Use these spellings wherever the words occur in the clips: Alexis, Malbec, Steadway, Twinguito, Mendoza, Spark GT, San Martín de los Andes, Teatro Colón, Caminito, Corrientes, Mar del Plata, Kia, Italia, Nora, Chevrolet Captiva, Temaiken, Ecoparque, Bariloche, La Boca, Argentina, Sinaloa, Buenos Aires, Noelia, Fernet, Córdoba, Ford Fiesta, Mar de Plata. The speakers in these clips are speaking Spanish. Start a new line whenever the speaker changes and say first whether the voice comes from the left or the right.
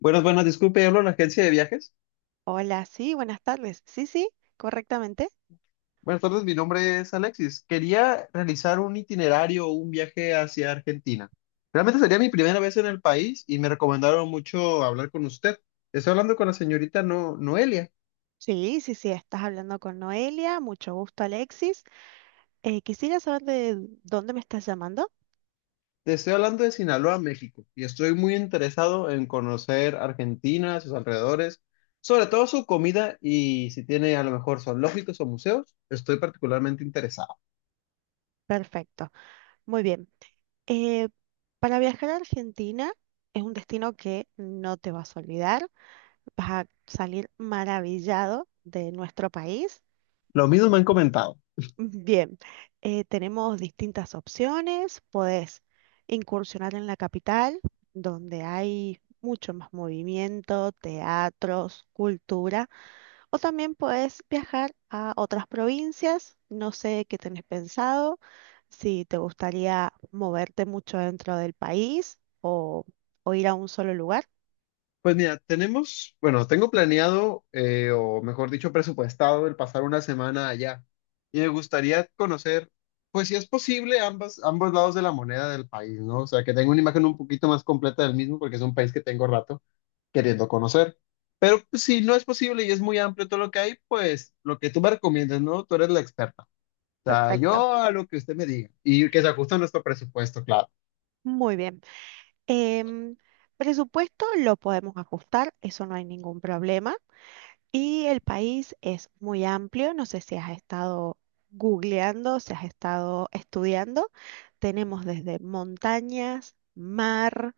left: Buenas, buenas, disculpe, hablo en la agencia de viajes.
right: Hola, sí, buenas tardes. Sí, sí, correctamente.
left: Buenas tardes, mi nombre es Alexis. Quería realizar un itinerario o un viaje hacia Argentina. Realmente sería mi primera vez en el país y me recomendaron mucho hablar con usted. Estoy hablando con la señorita Noelia.
right: Sí, sí, sí, estás hablando con Noelia. Mucho gusto, Alexis. Quisiera saber de dónde me estás llamando.
left: Te estoy hablando de Sinaloa, México, y estoy muy interesado en conocer Argentina, sus alrededores, sobre todo su comida y si tiene a lo mejor zoológicos o museos, estoy particularmente interesado.
right: Perfecto, muy bien. Eh, para viajar a Argentina es un destino que no te vas a olvidar. Vas a salir maravillado de nuestro país.
left: Lo mismo me han comentado.
right: Bien, tenemos distintas opciones. Podés incursionar en la capital, donde hay mucho más movimiento, teatros, cultura, o también podés viajar a otras provincias. No sé qué tenés pensado, si te gustaría moverte mucho dentro del país o ir a un solo lugar.
left: Pues mira, tenemos, bueno, tengo planeado, o mejor dicho, presupuestado el pasar una semana allá. Y me gustaría conocer, pues si es posible, ambos lados de la moneda del país, ¿no? O sea, que tenga una imagen un poquito más completa del mismo, porque es un país que tengo rato queriendo conocer. Pero pues, si no es posible y es muy amplio todo lo que hay, pues lo que tú me recomiendas, ¿no? Tú eres la experta. O sea,
right: Perfecto,
left: yo a lo que usted me diga y que se ajuste a nuestro presupuesto, claro.
right: muy bien. Em, presupuesto lo podemos ajustar, eso no hay ningún problema. Y el país es muy amplio, no sé si has estado googleando, si has estado estudiando. Tenemos desde montañas, mar,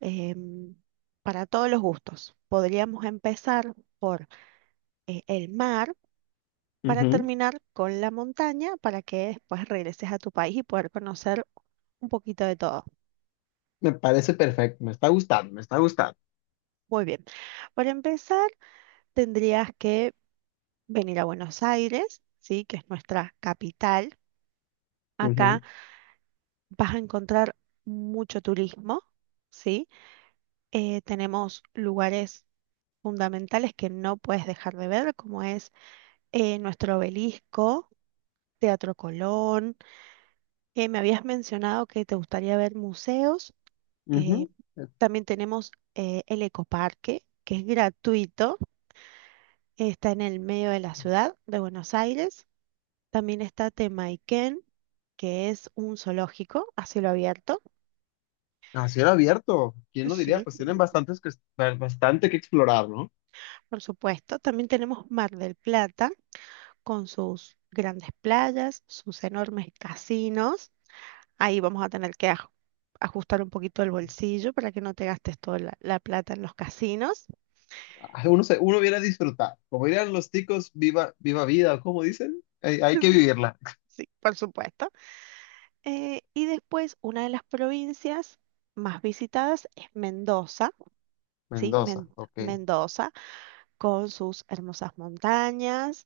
right: em, para todos los gustos. Podríamos empezar por el mar para
left: Ujú.
right: terminar con la montaña para que después regreses a tu país y poder conocer un poquito de todo.
left: Me parece perfecto, me está gustando, me está gustando.
right: Muy bien. Para empezar, tendrías que venir a Buenos Aires, ¿sí? Que es nuestra capital. Acá vas a encontrar mucho turismo, ¿sí? Tenemos lugares fundamentales que no puedes dejar de ver, como es nuestro obelisco, Teatro Colón. Me habías mencionado que te gustaría ver museos. eh,
left: Ujú.
right: también tenemos el Ecoparque, que es gratuito, está en el medio de la ciudad de Buenos Aires. También está Temaiken, que es un zoológico a cielo abierto.
left: A cielo abierto, ¿quién lo diría?
right: Sí.
left: Pues tienen bastante que explorar, ¿no?
right: Por supuesto, también tenemos Mar del Plata con sus grandes playas, sus enormes casinos. Ahí vamos a tener que ajustar un poquito el bolsillo para que no te gastes toda la plata en los casinos.
left: Ah, Uno, uno viene a disfrutar. Como dirían los ticos, viva, viva vida, ¿cómo dicen? Hay que vivirla.
right: Sí, por supuesto. Y después, una de las provincias más visitadas es Mendoza, ¿sí?
left: Mendoza, ok.
right: Mendoza, con sus hermosas montañas.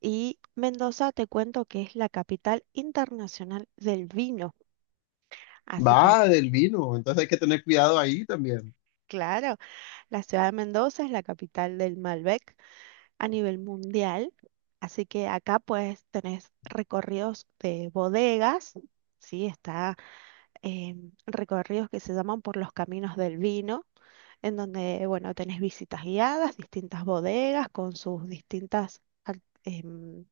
right: Y Mendoza, te cuento que es la capital internacional del vino. Así que
left: Va del vino, entonces hay que tener cuidado ahí también.
right: claro, la ciudad de Mendoza es la capital del Malbec a nivel mundial, así que acá pues tenés recorridos de bodegas, sí, está eh, recorridos que se llaman por los caminos del vino, en donde, bueno, tenés visitas guiadas, distintas bodegas con sus distintas em,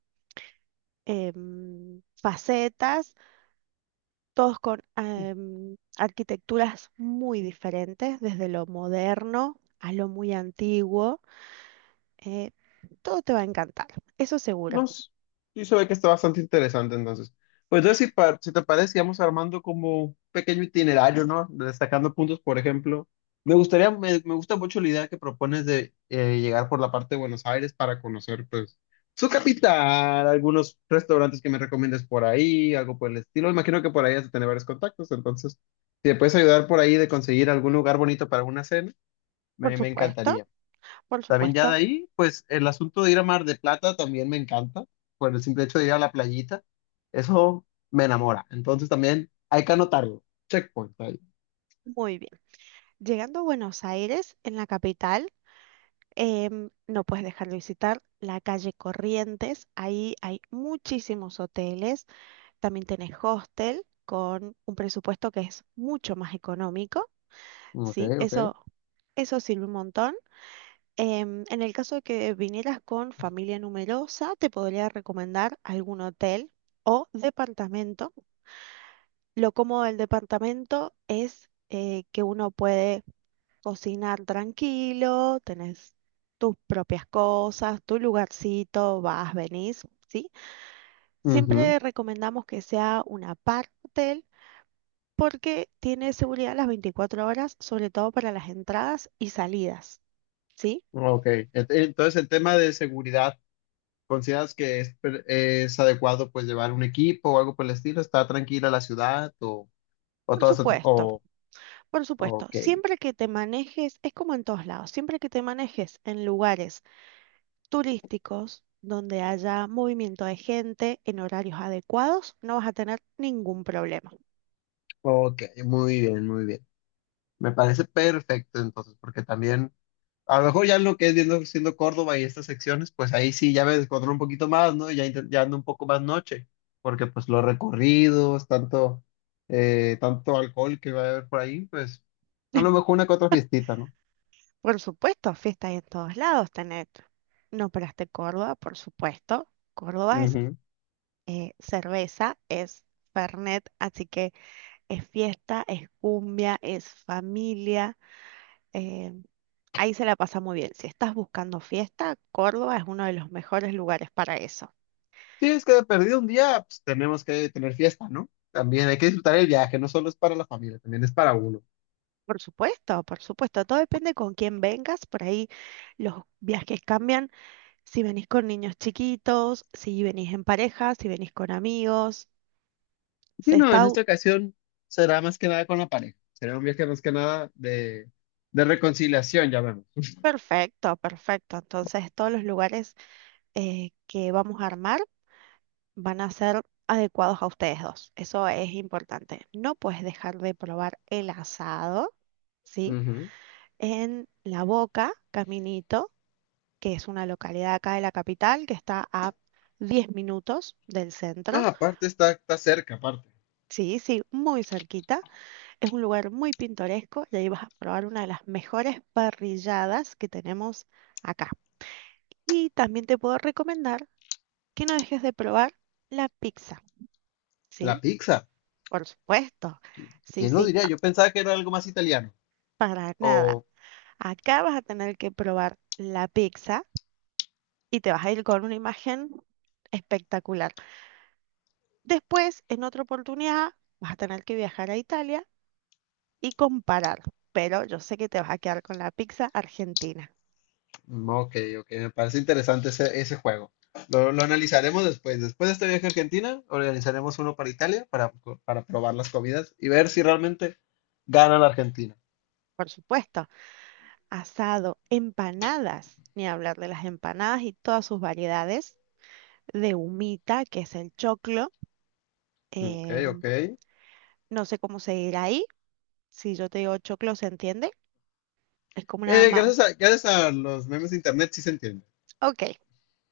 right: facetas, todos con arquitecturas muy diferentes, desde lo moderno a lo muy antiguo. Eh, todo te va a encantar, eso seguro.
left: No, s- sí se ve que está bastante interesante entonces. Pues entonces, si te parece, vamos armando como un pequeño itinerario, ¿no? Destacando puntos, por ejemplo. Me gusta mucho la idea que propones de llegar por la parte de Buenos Aires para conocer, pues, su capital, algunos restaurantes que me recomiendes por ahí, algo por el estilo. Imagino que por ahí has de tener varios contactos, entonces, si te puedes ayudar por ahí de conseguir algún lugar bonito para una cena,
right: Por
left: me
right: supuesto,
left: encantaría.
right: por
left: También ya de
right: supuesto.
left: ahí, pues el asunto de ir a Mar de Plata también me encanta, por el simple hecho de ir a la playita, eso me enamora. Entonces también hay que anotarlo. Checkpoint ahí.
right: Muy bien. Llegando a Buenos Aires, en la capital, no puedes dejar de visitar la calle Corrientes. Ahí hay muchísimos hoteles. También tenés hostel con un presupuesto que es mucho más económico.
left: Ok,
right: Sí,
left: ok.
right: eso sirve un montón. En el caso de que vinieras con familia numerosa, te podría recomendar algún hotel o departamento. Lo cómodo del departamento es que uno puede cocinar tranquilo, tenés tus propias cosas, tu lugarcito, vas, venís, ¿sí?
left: Ujú.
right: Siempre recomendamos que sea una parte porque tiene seguridad las 24 horas, sobre todo para las entradas y salidas, ¿sí?
left: Ok. Entonces el tema de seguridad, ¿consideras que es adecuado pues llevar un equipo o algo por el estilo? ¿Está tranquila la ciudad o
right: Por
left: todo eso?
right: supuesto,
left: O,
right: por supuesto.
left: ok,
right: Siempre que te manejes, es como en todos lados, siempre que te manejes en lugares turísticos donde haya movimiento de gente en horarios adecuados, no vas a tener ningún problema.
left: ok, muy bien, muy bien. Me parece perfecto entonces, porque también... A lo mejor ya lo que es viendo, siendo Córdoba y estas secciones, pues ahí sí ya me descontrolo un poquito más, ¿no? Y ya, ya ando un poco más noche, porque pues los tanto alcohol que va a haber por ahí, pues a lo mejor una que otra fiestita, ¿no?
right: Por supuesto, fiestas en todos lados tenés. No operaste Córdoba, por supuesto. Córdoba es
left: Ujú.
right: cerveza, es Fernet, así que es fiesta, es cumbia, es familia. eh, ahí se la pasa muy bien. Si estás buscando fiesta, Córdoba es uno de los mejores lugares para eso.
left: Sí, es que de perdido un día, pues tenemos que tener fiesta, ¿no? También hay que disfrutar el viaje, no solo es para la familia, también es para uno.
right: Por supuesto, todo depende con quién vengas, por ahí los viajes cambian, si venís con niños chiquitos, si venís en pareja, si venís con amigos, se
left: Sí, no, en
right: está u-
left: esta ocasión será más que nada con la pareja, será un viaje más que nada de reconciliación, ya vemos.
right: perfecto, perfecto. Entonces todos los lugares que vamos a armar van a ser adecuados a ustedes dos, eso es importante. No puedes dejar de probar el asado, ¿sí? En La Boca, Caminito, que es una localidad acá de la capital que está a 10 minutos del centro.
left: Ah, está cerca, aparte.
right: Sí, sí, muy cerquita. Es un lugar muy pintoresco y ahí vas a probar una de las mejores parrilladas que tenemos acá. Y también te puedo recomendar que no dejes de probar la pizza,
left: La
right: ¿sí?
left: pizza.
right: Por supuesto. Sí,
left: ¿Quién lo
right: sí,
left: diría? Yo pensaba que era algo más italiano.
right: para nada.
left: O,
right: Acá vas a tener que probar la pizza y te vas a ir con una imagen espectacular. Después, en otra oportunidad, vas a tener que viajar a Italia y comparar, pero yo sé que te vas a quedar con la pizza argentina.
left: mm, ok, ok, me parece interesante ese juego. Lo analizaremos después. Después de este viaje a Argentina, organizaremos uno para Italia para probar las comidas y ver si realmente gana la Argentina.
right: Por supuesto, asado, empanadas, ni hablar de las empanadas y todas sus variedades, de humita, que es el choclo.
left: Ok,
right: em,
left: ok.
right: no sé cómo se dirá ahí. Si yo te digo choclo, ¿se entiende? Es como una ma...
left: Gracias a los memes de internet sí se entiende.
right: Ok.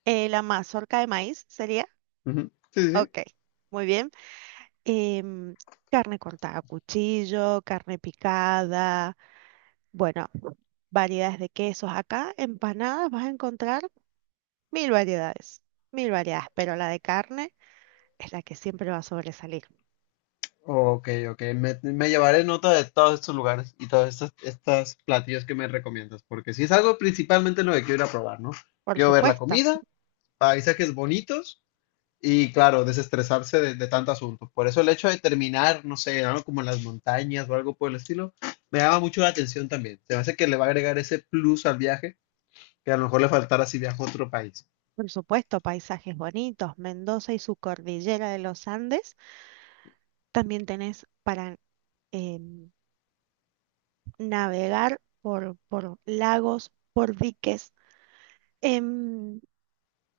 right: Eh, la mazorca de maíz sería.
left: Ujú. Sí, sí, sí.
right: Ok. Muy bien. em, carne cortada a cuchillo, carne picada. Bueno, variedades de quesos. Acá, empanadas, vas a encontrar mil variedades, mil variedades, pero la de carne es la que siempre va a sobresalir.
left: Ok, ok. Me llevaré nota de todos estos lugares y todas estas platillos que me recomiendas, porque si es algo principalmente lo que quiero ir a probar, ¿no?
right: Por
left: Quiero ver la
right: supuesto,
left: comida, paisajes bonitos y, claro, desestresarse de tanto asunto. Por eso el hecho de terminar, no sé, algo como en las montañas o algo por el estilo, me llama mucho la atención también. Se me hace que le va a agregar ese plus al viaje que a lo mejor le faltara si viajo a otro país.
right: por supuesto, paisajes bonitos, Mendoza y su cordillera de los Andes. También tenés para em, navegar por lagos, por diques. Em,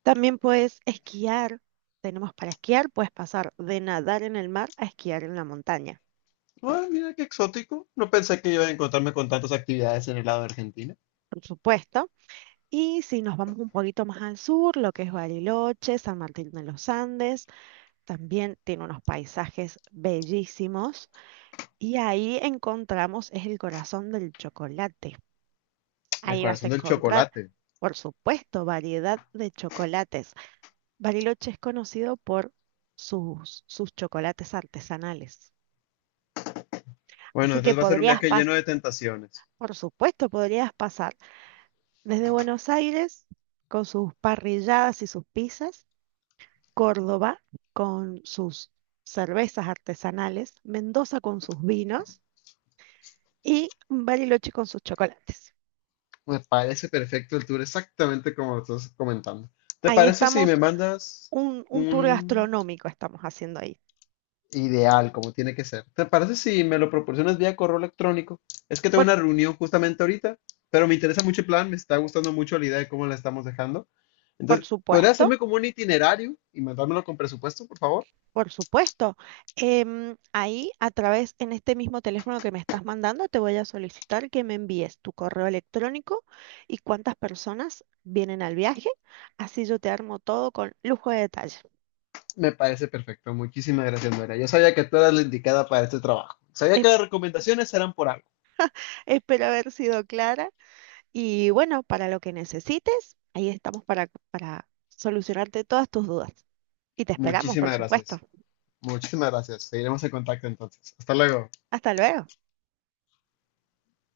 right: también puedes esquiar. Tenemos para esquiar, puedes pasar de nadar en el mar a esquiar en la montaña.
left: Ah, mira qué exótico. No pensé que iba a encontrarme con tantas actividades en el lado de Argentina.
right: Por supuesto. Y si nos vamos un poquito más al sur, lo que es Bariloche, San Martín de los Andes, también tiene unos paisajes bellísimos. Y ahí encontramos, es el corazón del chocolate.
left: El
right: Ahí vas a
left: corazón del
right: encontrar,
left: chocolate.
right: por supuesto, variedad de chocolates. Bariloche es conocido por sus chocolates artesanales.
left: Bueno,
right: Así que
left: entonces va a ser un
right: podrías
left: viaje lleno
right: pasar,
left: de tentaciones.
right: por supuesto, podrías pasar desde Buenos Aires con sus parrilladas y sus pizzas, Córdoba con sus cervezas artesanales, Mendoza con sus vinos y Bariloche con sus chocolates.
left: Me parece perfecto el tour, exactamente como lo estás comentando. ¿Te
right: Ahí
left: parece si me
right: estamos,
left: mandas
right: un tour
left: un...
right: gastronómico estamos haciendo ahí.
left: Ideal, como tiene que ser. ¿Te parece si me lo proporcionas vía correo electrónico? Es que tengo
right: Por,
left: una reunión justamente ahorita, pero me interesa mucho el plan, me está gustando mucho la idea de cómo la estamos dejando.
right: por
left: Entonces, ¿podría
right: supuesto,
left: hacerme como un itinerario y mandármelo con presupuesto, por favor?
right: por supuesto. Ahí a través, en este mismo teléfono que me estás mandando, te voy a solicitar que me envíes tu correo electrónico y cuántas personas vienen al viaje. Así yo te armo todo con lujo de detalle.
left: Me parece perfecto. Muchísimas gracias, Nora. Yo sabía que tú eras la indicada para este trabajo. Sabía
right: Es-
left: que las recomendaciones eran por algo.
right: Espero haber sido clara. Y bueno, para lo que necesites, ahí estamos para solucionarte todas tus dudas. Y te esperamos, por
left: Muchísimas
right: supuesto.
left: gracias. Muchísimas gracias. Seguiremos en contacto entonces. Hasta luego.
right: Hasta luego.